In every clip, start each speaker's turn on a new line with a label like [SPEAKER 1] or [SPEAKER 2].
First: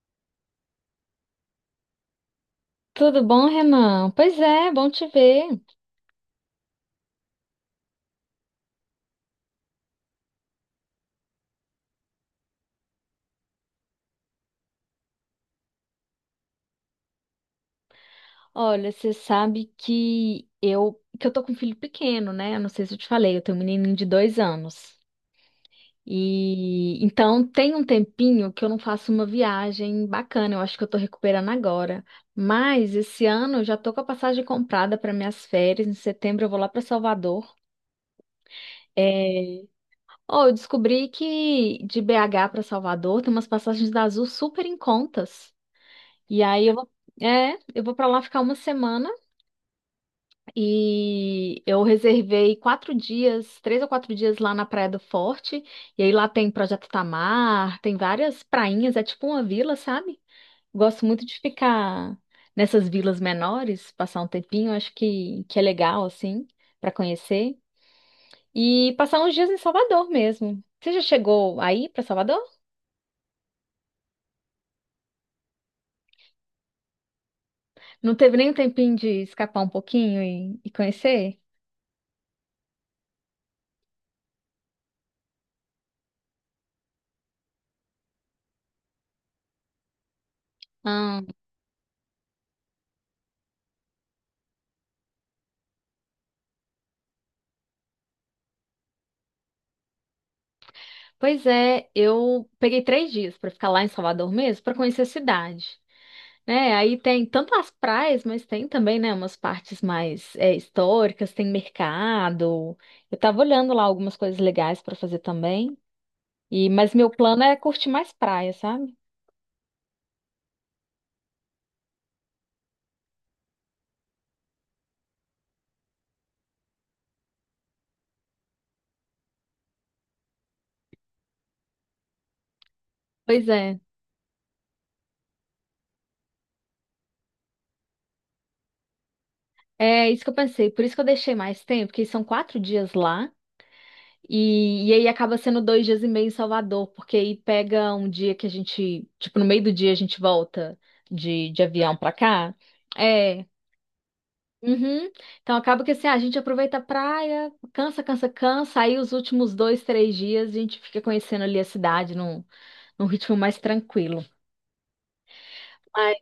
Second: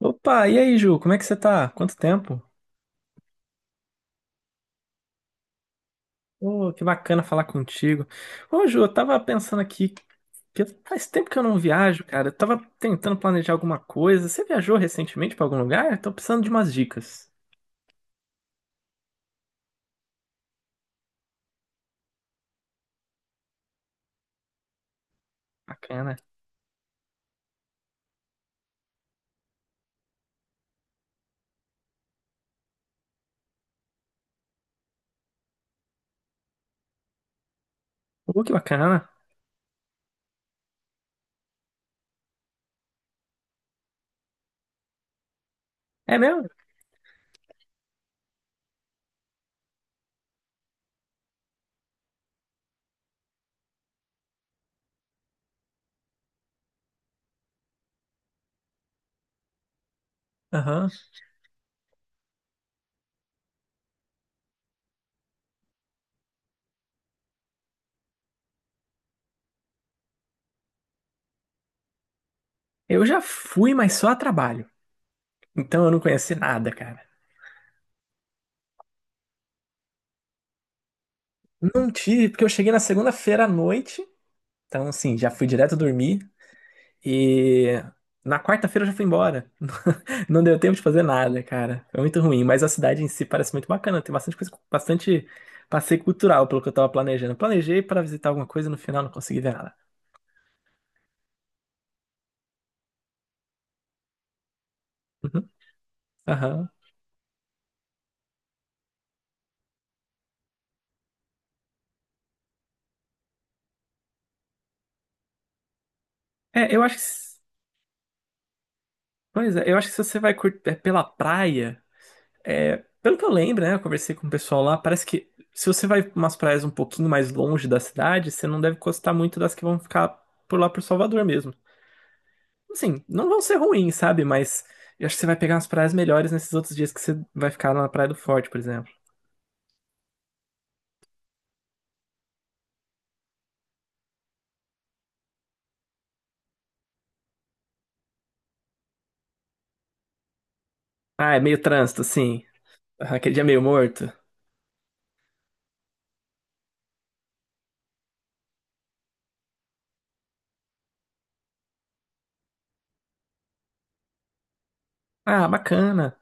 [SPEAKER 1] Opa, e aí, Ju, como é que você tá? Quanto tempo?
[SPEAKER 2] Tudo bom, Renan? Pois é, bom te ver.
[SPEAKER 1] Ô, que bacana falar contigo. Ô, Ju, eu tava pensando aqui que faz tempo que eu não viajo, cara. Eu tava tentando planejar alguma coisa. Você viajou recentemente pra algum lugar? Tô precisando de umas dicas.
[SPEAKER 2] Olha, você sabe que eu tô com um filho pequeno, né? Eu não sei se eu te falei, eu tenho um menininho de 2 anos.
[SPEAKER 1] Bacana.
[SPEAKER 2] E então tem um tempinho que eu não faço uma viagem bacana. Eu acho que eu tô recuperando agora. Mas esse ano eu já tô com a passagem comprada para minhas férias. Em setembro eu vou lá para Salvador.
[SPEAKER 1] Ô, que bacana.
[SPEAKER 2] É. Oh, eu descobri que de BH para Salvador tem umas passagens da Azul super em contas.
[SPEAKER 1] É
[SPEAKER 2] E
[SPEAKER 1] mesmo?
[SPEAKER 2] aí eu vou, eu vou para lá ficar uma semana e eu reservei 4 dias, 3 ou 4 dias lá na Praia do Forte. E aí lá tem Projeto Tamar, tem várias prainhas, é tipo uma vila, sabe?
[SPEAKER 1] Aham.
[SPEAKER 2] Gosto muito de ficar nessas vilas menores, passar um tempinho, acho que é legal, assim, para conhecer. E passar uns dias em Salvador mesmo. Você já chegou aí para Salvador?
[SPEAKER 1] Eu já fui, mas só a trabalho. Então eu não conheci nada, cara.
[SPEAKER 2] Não teve nem um tempinho de escapar um pouquinho e conhecer?
[SPEAKER 1] Não tive, porque eu cheguei na segunda-feira à noite. Então, assim, já fui direto dormir. E na quarta-feira eu já fui embora. Não deu tempo de fazer nada, cara. Foi muito ruim, mas a cidade em si parece muito bacana. Tem bastante coisa, bastante passeio cultural, pelo que eu tava planejando. Planejei para visitar alguma coisa, no final não consegui ver nada.
[SPEAKER 2] Pois é, eu peguei 3 dias para ficar lá em Salvador mesmo, para conhecer a
[SPEAKER 1] Uhum.
[SPEAKER 2] cidade,
[SPEAKER 1] Aham.
[SPEAKER 2] né? Aí tem tanto as praias, mas tem também, né, umas partes mais históricas, tem mercado. Eu tava olhando lá algumas coisas legais para fazer também. E
[SPEAKER 1] É, eu
[SPEAKER 2] mas
[SPEAKER 1] acho que.
[SPEAKER 2] meu plano é curtir mais praia, sabe?
[SPEAKER 1] Pois é, eu acho que se você vai é, pela praia, é, pelo que eu lembro, né? Eu conversei com o pessoal lá, parece que se você vai pra umas praias um pouquinho mais longe da cidade, você não deve gostar muito das que vão ficar por lá por Salvador mesmo. Assim, não vão
[SPEAKER 2] Pois
[SPEAKER 1] ser
[SPEAKER 2] é,
[SPEAKER 1] ruins, sabe? Mas eu acho que você vai pegar umas praias melhores nesses outros dias que você vai ficar lá na Praia do Forte, por exemplo.
[SPEAKER 2] é isso que eu pensei. Por isso que eu deixei mais tempo, porque são 4 dias lá. E aí acaba sendo 2 dias e meio em Salvador, porque aí pega um dia que a gente, tipo, no meio do dia a gente volta
[SPEAKER 1] Ah, é
[SPEAKER 2] de,
[SPEAKER 1] meio
[SPEAKER 2] de avião
[SPEAKER 1] trânsito,
[SPEAKER 2] pra
[SPEAKER 1] assim.
[SPEAKER 2] cá.
[SPEAKER 1] Ah, aquele dia
[SPEAKER 2] É.
[SPEAKER 1] meio morto.
[SPEAKER 2] Uhum. Então acaba que assim, a gente aproveita a praia, cansa, cansa, cansa, aí os últimos 2, 3 dias a gente fica conhecendo ali a cidade num ritmo mais tranquilo.
[SPEAKER 1] Ah, bacana.
[SPEAKER 2] Ai.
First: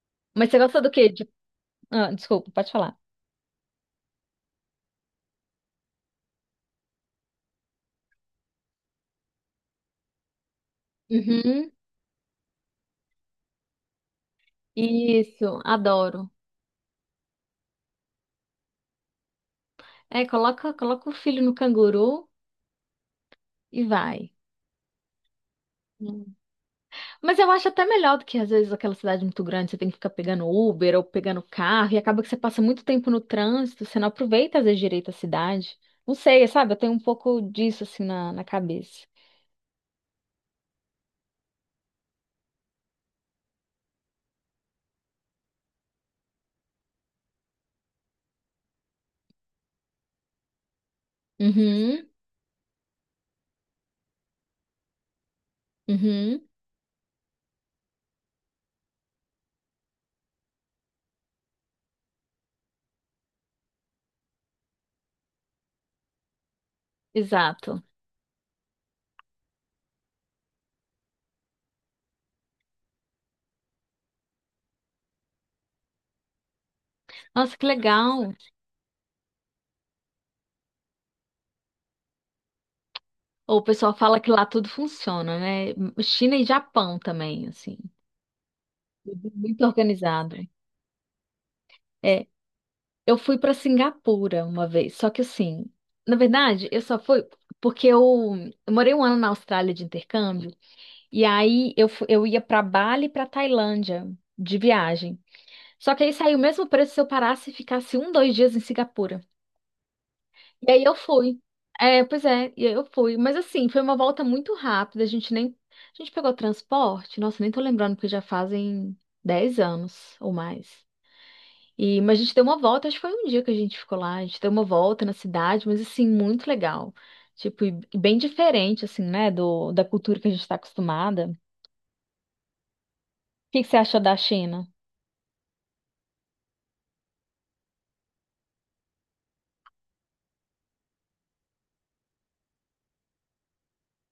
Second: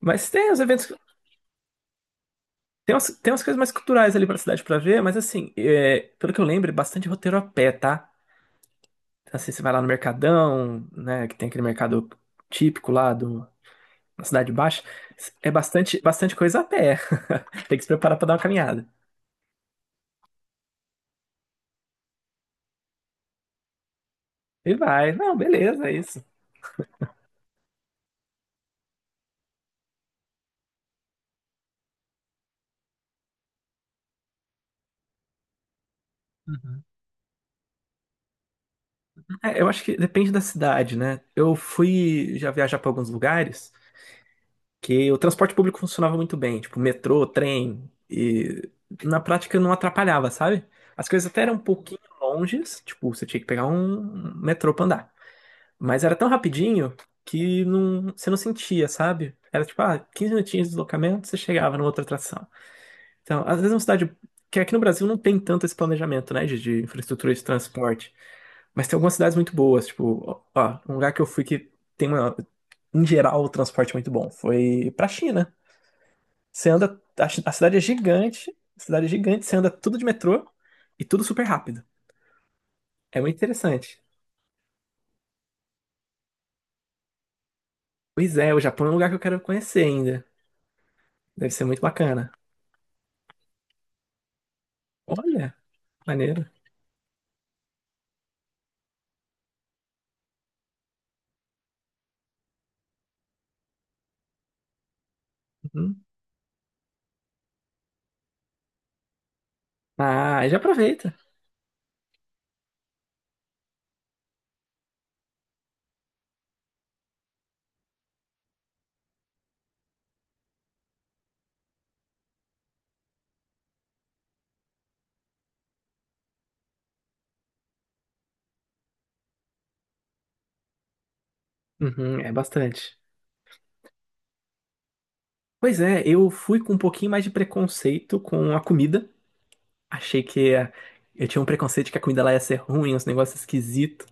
[SPEAKER 1] Mas tem
[SPEAKER 2] Mas você
[SPEAKER 1] os
[SPEAKER 2] gosta do
[SPEAKER 1] eventos.
[SPEAKER 2] quê? Ah, desculpa, pode falar.
[SPEAKER 1] Tem umas coisas mais culturais ali pra cidade pra ver, mas assim, é, pelo que eu lembro, é bastante roteiro a pé, tá? Então, assim, você vai lá no Mercadão, né? Que tem aquele
[SPEAKER 2] Uhum.
[SPEAKER 1] mercado típico lá na Cidade Baixa. É
[SPEAKER 2] Isso,
[SPEAKER 1] bastante,
[SPEAKER 2] adoro.
[SPEAKER 1] bastante coisa a pé. Tem que se preparar pra dar uma caminhada.
[SPEAKER 2] É, coloca o filho no canguru e vai.
[SPEAKER 1] E vai. Não, beleza, é isso.
[SPEAKER 2] Mas eu acho até melhor do que às vezes aquela cidade muito grande, você tem que ficar pegando Uber ou pegando carro e acaba que você passa muito tempo no trânsito, você não aproveita às vezes direito a cidade. Não sei, sabe? Eu tenho um pouco disso assim na cabeça.
[SPEAKER 1] É, eu acho que depende da cidade, né? Eu fui já viajar para alguns lugares que o transporte público funcionava muito bem, tipo metrô, trem, e na prática não atrapalhava, sabe? As coisas até eram um pouquinho
[SPEAKER 2] Uhum,
[SPEAKER 1] longes, tipo, você tinha que pegar um metrô pra andar. Mas era tão
[SPEAKER 2] uhum,
[SPEAKER 1] rapidinho que não, você não sentia, sabe? Era tipo, ah, 15 minutinhos de deslocamento, você chegava numa outra atração. Então, às vezes é uma cidade que aqui no Brasil não tem tanto esse planejamento, né, de infraestrutura de
[SPEAKER 2] exato.
[SPEAKER 1] transporte. Mas tem algumas cidades muito boas, tipo, ó, um lugar que eu fui que tem uma, em geral, o transporte muito bom. Foi pra China. Você anda, a
[SPEAKER 2] Nossa, que
[SPEAKER 1] cidade é
[SPEAKER 2] legal.
[SPEAKER 1] gigante, você anda tudo de metrô e tudo super rápido. É muito
[SPEAKER 2] O pessoal
[SPEAKER 1] interessante.
[SPEAKER 2] fala que lá tudo funciona, né? China e Japão também, assim.
[SPEAKER 1] Pois é, o Japão é um lugar que eu
[SPEAKER 2] Tudo
[SPEAKER 1] quero
[SPEAKER 2] muito
[SPEAKER 1] conhecer ainda.
[SPEAKER 2] organizado.
[SPEAKER 1] Deve ser muito
[SPEAKER 2] É,
[SPEAKER 1] bacana.
[SPEAKER 2] eu fui para Singapura uma vez, só que
[SPEAKER 1] Olha,
[SPEAKER 2] assim, na
[SPEAKER 1] maneiro.
[SPEAKER 2] verdade, eu só fui porque eu morei um ano na Austrália de intercâmbio e aí eu ia para Bali e para Tailândia de viagem. Só que
[SPEAKER 1] Uhum.
[SPEAKER 2] aí saiu o mesmo preço se eu parasse e ficasse um, dois dias em Singapura.
[SPEAKER 1] Ah, já
[SPEAKER 2] E aí eu
[SPEAKER 1] aproveita.
[SPEAKER 2] fui. É, pois é, e aí eu fui. Mas assim, foi uma volta muito rápida. A gente nem, a gente pegou transporte. Nossa, nem tô lembrando porque já fazem 10 anos ou mais. E, mas a gente deu uma volta, acho que foi um dia que a gente ficou lá, a gente deu uma volta na cidade, mas assim, muito legal. Tipo, e bem diferente, assim, né, da cultura que a gente está acostumada. O
[SPEAKER 1] Uhum, é bastante.
[SPEAKER 2] que que você achou da China?
[SPEAKER 1] Pois é, eu fui com um pouquinho mais de preconceito com a comida. Achei que eu tinha um preconceito que a comida lá ia ser ruim, uns negócios esquisitos.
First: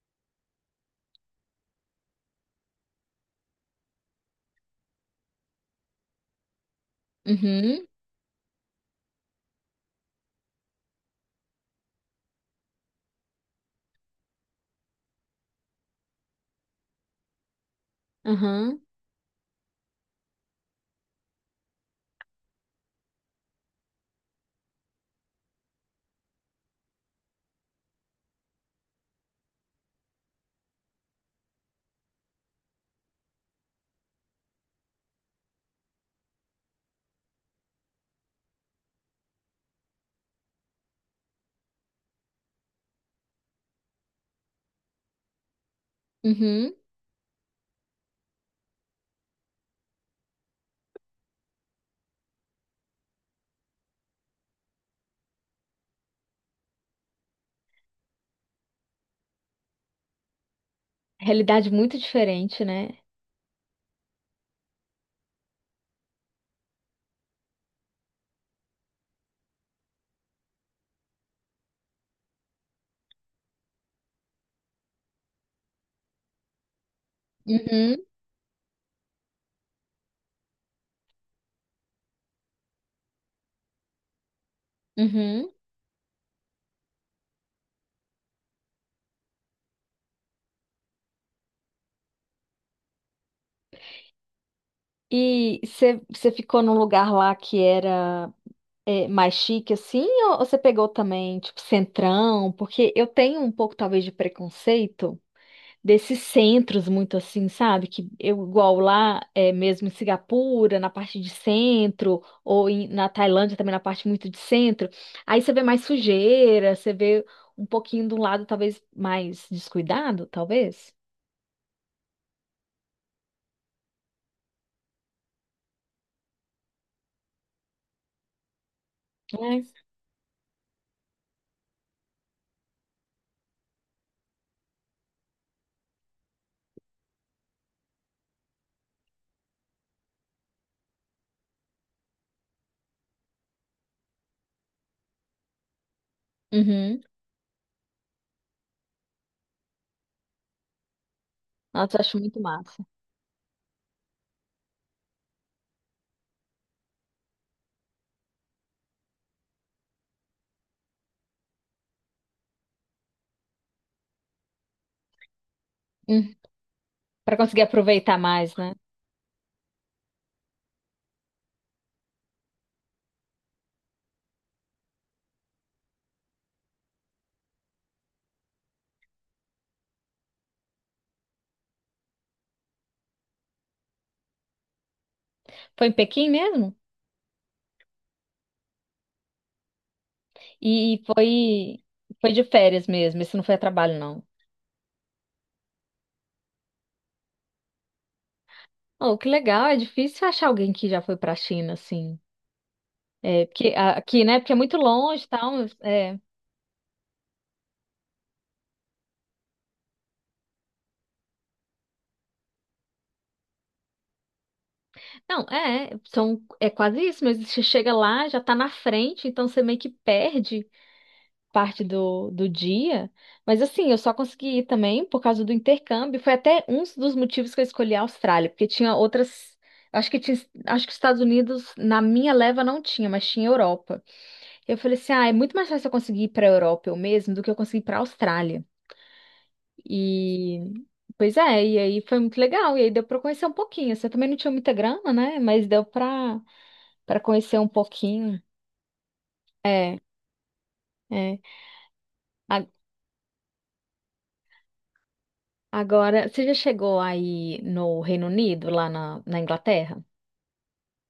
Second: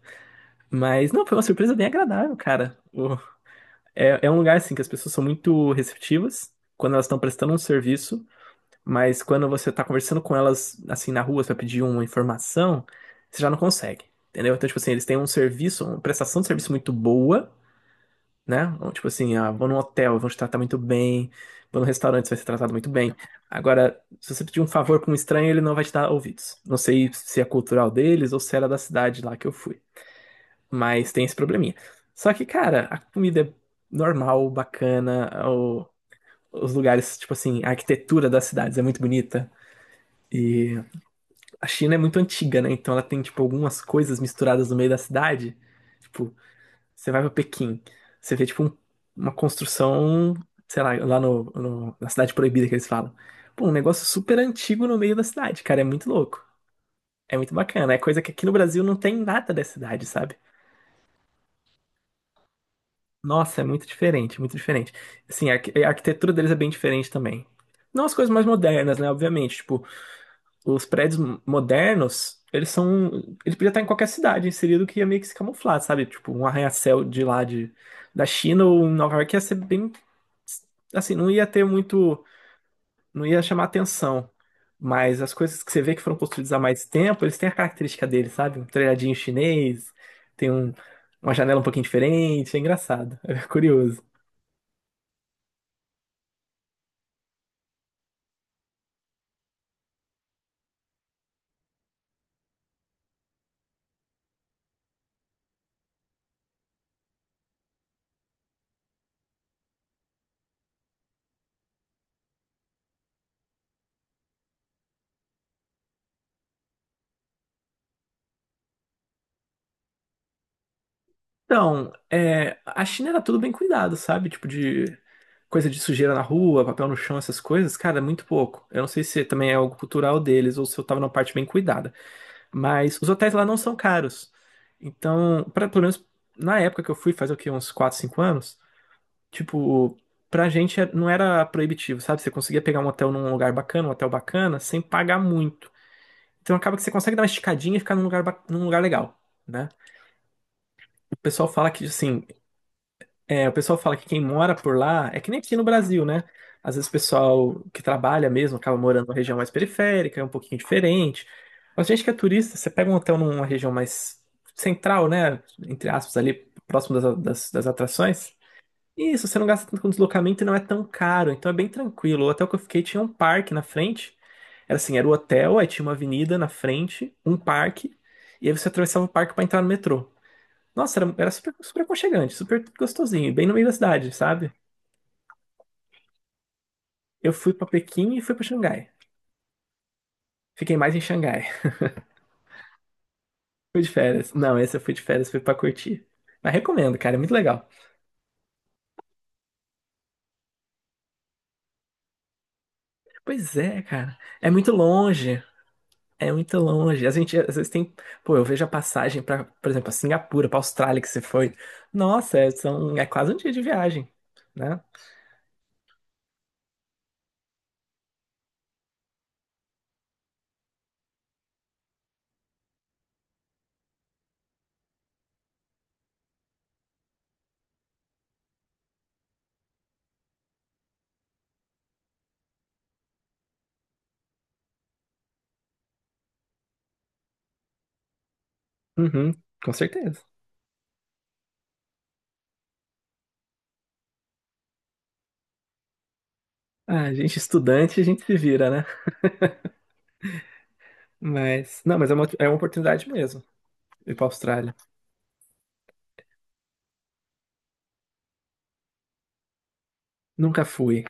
[SPEAKER 1] Mas não, foi uma surpresa bem agradável, cara. É, é um lugar assim que as pessoas são muito receptivas quando elas estão prestando um
[SPEAKER 2] Uhum,
[SPEAKER 1] serviço, mas quando você tá conversando com elas assim na rua pra pedir uma informação, você já não consegue. Entendeu? Então, tipo assim, eles têm um serviço, uma prestação de serviço muito boa, né?
[SPEAKER 2] uhum,
[SPEAKER 1] Então, tipo assim, ah, vou num hotel, vão te tratar muito bem, vou num restaurante, você vai ser tratado muito bem. Agora, se você pedir um favor pra um estranho, ele não vai te dar ouvidos. Não sei se é cultural deles ou se era da cidade lá que eu fui. Mas tem esse probleminha. Só que, cara, a comida é normal, bacana, os lugares, tipo assim, a arquitetura das cidades é muito bonita. E a China é muito antiga, né? Então ela tem, tipo, algumas coisas misturadas no meio da cidade. Tipo,
[SPEAKER 2] uhum.
[SPEAKER 1] você vai pra Pequim, você vê, tipo, uma construção, sei lá, na Cidade Proibida que eles falam. Pô, um negócio super antigo no meio da cidade, cara, é muito louco. É muito bacana. É coisa que aqui no Brasil não tem nada da cidade, sabe?
[SPEAKER 2] Realidade muito diferente, né?
[SPEAKER 1] Nossa, é muito diferente, muito diferente. Assim, a arquitetura deles é bem diferente também. Não as coisas mais modernas, né? Obviamente, tipo, os prédios modernos, eles são. Ele podia estar em qualquer cidade inserido que ia meio que se camuflar, sabe? Tipo, um arranha-céu
[SPEAKER 2] Uhum,
[SPEAKER 1] da China ou em Nova York ia ser bem. Assim, não ia ter muito. Não ia chamar atenção. Mas as
[SPEAKER 2] uhum.
[SPEAKER 1] coisas que você vê que foram construídas há mais tempo, eles têm a característica deles, sabe? Um telhadinho chinês, tem um, uma janela um pouquinho diferente, é engraçado, é curioso.
[SPEAKER 2] E você ficou num lugar lá que era mais chique, assim, ou você pegou também, tipo, centrão? Porque eu tenho um pouco, talvez, de preconceito, desses centros muito assim, sabe? Que eu igual lá, mesmo em Singapura, na parte de centro, ou na Tailândia também na parte muito de centro, aí você vê mais sujeira, você vê um pouquinho de um lado talvez mais descuidado, talvez.
[SPEAKER 1] Então, é, a China era tudo bem cuidado, sabe? Tipo de coisa de sujeira na rua, papel no chão, essas coisas, cara, é muito pouco. Eu não sei se também é
[SPEAKER 2] Né?
[SPEAKER 1] algo cultural deles ou se eu tava numa parte bem cuidada, mas os hotéis lá não são caros. Então, pra, pelo menos na época que eu fui, faz o quê? Uns 4, 5 anos, tipo, pra gente não era proibitivo, sabe? Você conseguia pegar um hotel num lugar bacana, um hotel bacana, sem pagar muito. Então acaba que você
[SPEAKER 2] Uhum.
[SPEAKER 1] consegue dar uma esticadinha e ficar num lugar, num lugar legal. Né? O pessoal fala que,
[SPEAKER 2] Nossa, eu acho
[SPEAKER 1] assim,
[SPEAKER 2] muito massa.
[SPEAKER 1] é, o pessoal fala que quem mora por lá é que nem aqui no Brasil, né? Às vezes o pessoal que trabalha mesmo acaba morando numa região mais periférica, é um pouquinho diferente. Mas gente que é turista, você pega um hotel numa região mais central, né? Entre aspas,
[SPEAKER 2] Hum.
[SPEAKER 1] ali próximo das,
[SPEAKER 2] Para
[SPEAKER 1] das,
[SPEAKER 2] conseguir
[SPEAKER 1] das
[SPEAKER 2] aproveitar
[SPEAKER 1] atrações.
[SPEAKER 2] mais, né?
[SPEAKER 1] E isso, você não gasta tanto com deslocamento e não é tão caro, então é bem tranquilo. O hotel que eu fiquei tinha um parque na frente. Era assim, era o hotel, aí tinha uma avenida na frente, um parque, e aí você atravessava o parque para entrar no metrô. Nossa, era, era super, super aconchegante, super gostosinho, bem no meio da cidade, sabe?
[SPEAKER 2] Foi em Pequim mesmo?
[SPEAKER 1] Eu fui pra Pequim e fui pra Xangai. Fiquei mais em
[SPEAKER 2] E foi
[SPEAKER 1] Xangai.
[SPEAKER 2] foi de férias mesmo, isso não foi a
[SPEAKER 1] Fui de
[SPEAKER 2] trabalho, não.
[SPEAKER 1] férias. Não, esse eu fui de férias, fui pra curtir. Mas recomendo, cara, é muito legal.
[SPEAKER 2] Oh, que legal, é difícil achar alguém que já foi pra China, assim. É,
[SPEAKER 1] Pois
[SPEAKER 2] porque
[SPEAKER 1] é, cara.
[SPEAKER 2] aqui, né?
[SPEAKER 1] É
[SPEAKER 2] Porque é
[SPEAKER 1] muito
[SPEAKER 2] muito longe e
[SPEAKER 1] longe.
[SPEAKER 2] tal. Mas, é.
[SPEAKER 1] É muito longe. A gente às vezes tem. Pô, eu vejo a passagem pra, por exemplo, a Singapura, pra Austrália que você foi. Nossa, é quase um dia de viagem, né?
[SPEAKER 2] Não, é, são, é quase isso, mas você chega lá, já tá na frente, então você meio que perde parte do dia. Mas assim, eu só consegui ir também por causa do intercâmbio. Foi até um dos motivos que eu escolhi a Austrália, porque tinha outras. Acho que tinha, acho que os Estados Unidos, na minha leva, não tinha, mas tinha Europa. Eu falei assim: ah, é muito mais fácil eu conseguir ir pra Europa eu mesmo do que eu conseguir ir pra Austrália.
[SPEAKER 1] Uhum, com certeza.
[SPEAKER 2] E pois é, e aí foi muito legal, e aí deu para conhecer um pouquinho. Você também não tinha muita grana, né? Mas deu para
[SPEAKER 1] Ah,
[SPEAKER 2] para
[SPEAKER 1] gente,
[SPEAKER 2] conhecer um
[SPEAKER 1] estudante, a gente se
[SPEAKER 2] pouquinho.
[SPEAKER 1] vira, né?
[SPEAKER 2] É, é.
[SPEAKER 1] Mas, não, mas é uma
[SPEAKER 2] A-
[SPEAKER 1] oportunidade mesmo ir pra Austrália.
[SPEAKER 2] Agora, você já chegou aí no Reino Unido, lá na Inglaterra?
[SPEAKER 1] Nunca fui.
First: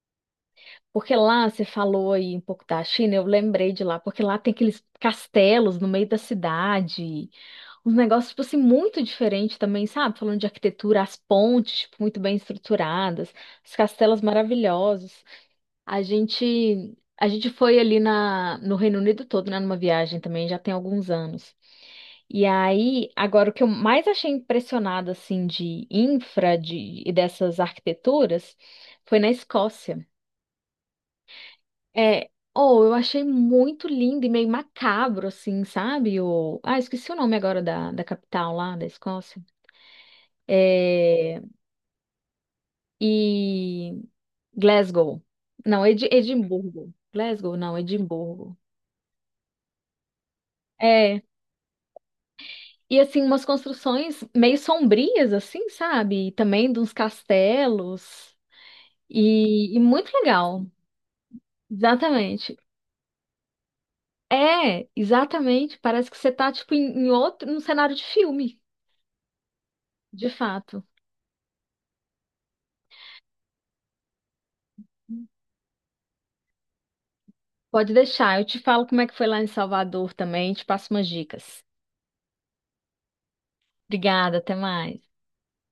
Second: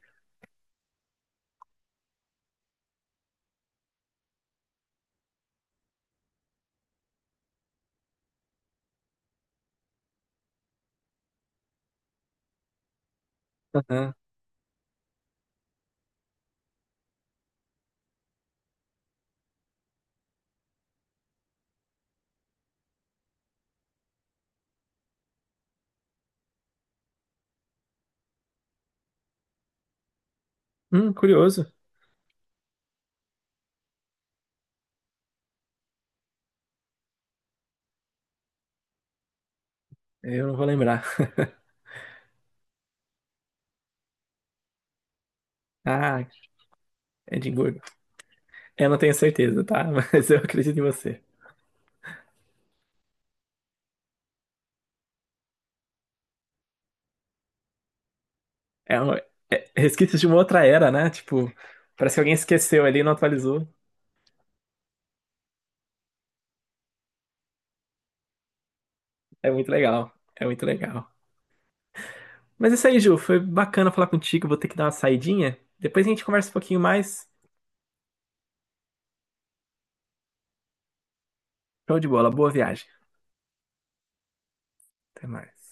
[SPEAKER 2] Porque lá você falou aí um pouco da China, eu lembrei de lá, porque lá tem aqueles castelos no meio da cidade, uns negócios, tipo assim, muito diferentes também, sabe? Falando de arquitetura, as pontes, tipo, muito bem estruturadas, os
[SPEAKER 1] Aham.
[SPEAKER 2] castelos maravilhosos. A gente foi ali no Reino Unido todo, né, numa viagem também, já tem alguns anos. E aí, agora o que eu mais achei impressionado, assim, de infra de, e dessas arquiteturas, foi na Escócia.
[SPEAKER 1] Curioso.
[SPEAKER 2] É, oh, eu achei muito lindo e meio macabro, assim, sabe? O, ah, esqueci o nome agora da capital lá, da Escócia.
[SPEAKER 1] Eu não vou lembrar.
[SPEAKER 2] É, e Glasgow. Não,
[SPEAKER 1] Ah,
[SPEAKER 2] Edimburgo. Glasgow, não,
[SPEAKER 1] Edimburgo.
[SPEAKER 2] Edimburgo.
[SPEAKER 1] Eu não tenho certeza, tá? Mas eu acredito em você.
[SPEAKER 2] É, e assim, umas construções meio sombrias, assim, sabe? E também de uns castelos.
[SPEAKER 1] É
[SPEAKER 2] E muito
[SPEAKER 1] resquícios de uma outra
[SPEAKER 2] legal.
[SPEAKER 1] era, né? Tipo, parece que alguém
[SPEAKER 2] Exatamente.
[SPEAKER 1] esqueceu ali e não atualizou.
[SPEAKER 2] É, exatamente. Parece que você tá, tipo, em outro, num cenário de filme,
[SPEAKER 1] É muito legal.
[SPEAKER 2] de
[SPEAKER 1] É muito
[SPEAKER 2] fato.
[SPEAKER 1] legal. Mas é isso aí, Ju. Foi bacana falar contigo. Vou ter que dar uma saidinha. Depois a gente conversa um pouquinho mais.
[SPEAKER 2] Pode deixar. Eu te falo como é que foi lá em Salvador também, te passo umas dicas.
[SPEAKER 1] Show de bola. Boa viagem.
[SPEAKER 2] Obrigada, até mais.
[SPEAKER 1] Até mais.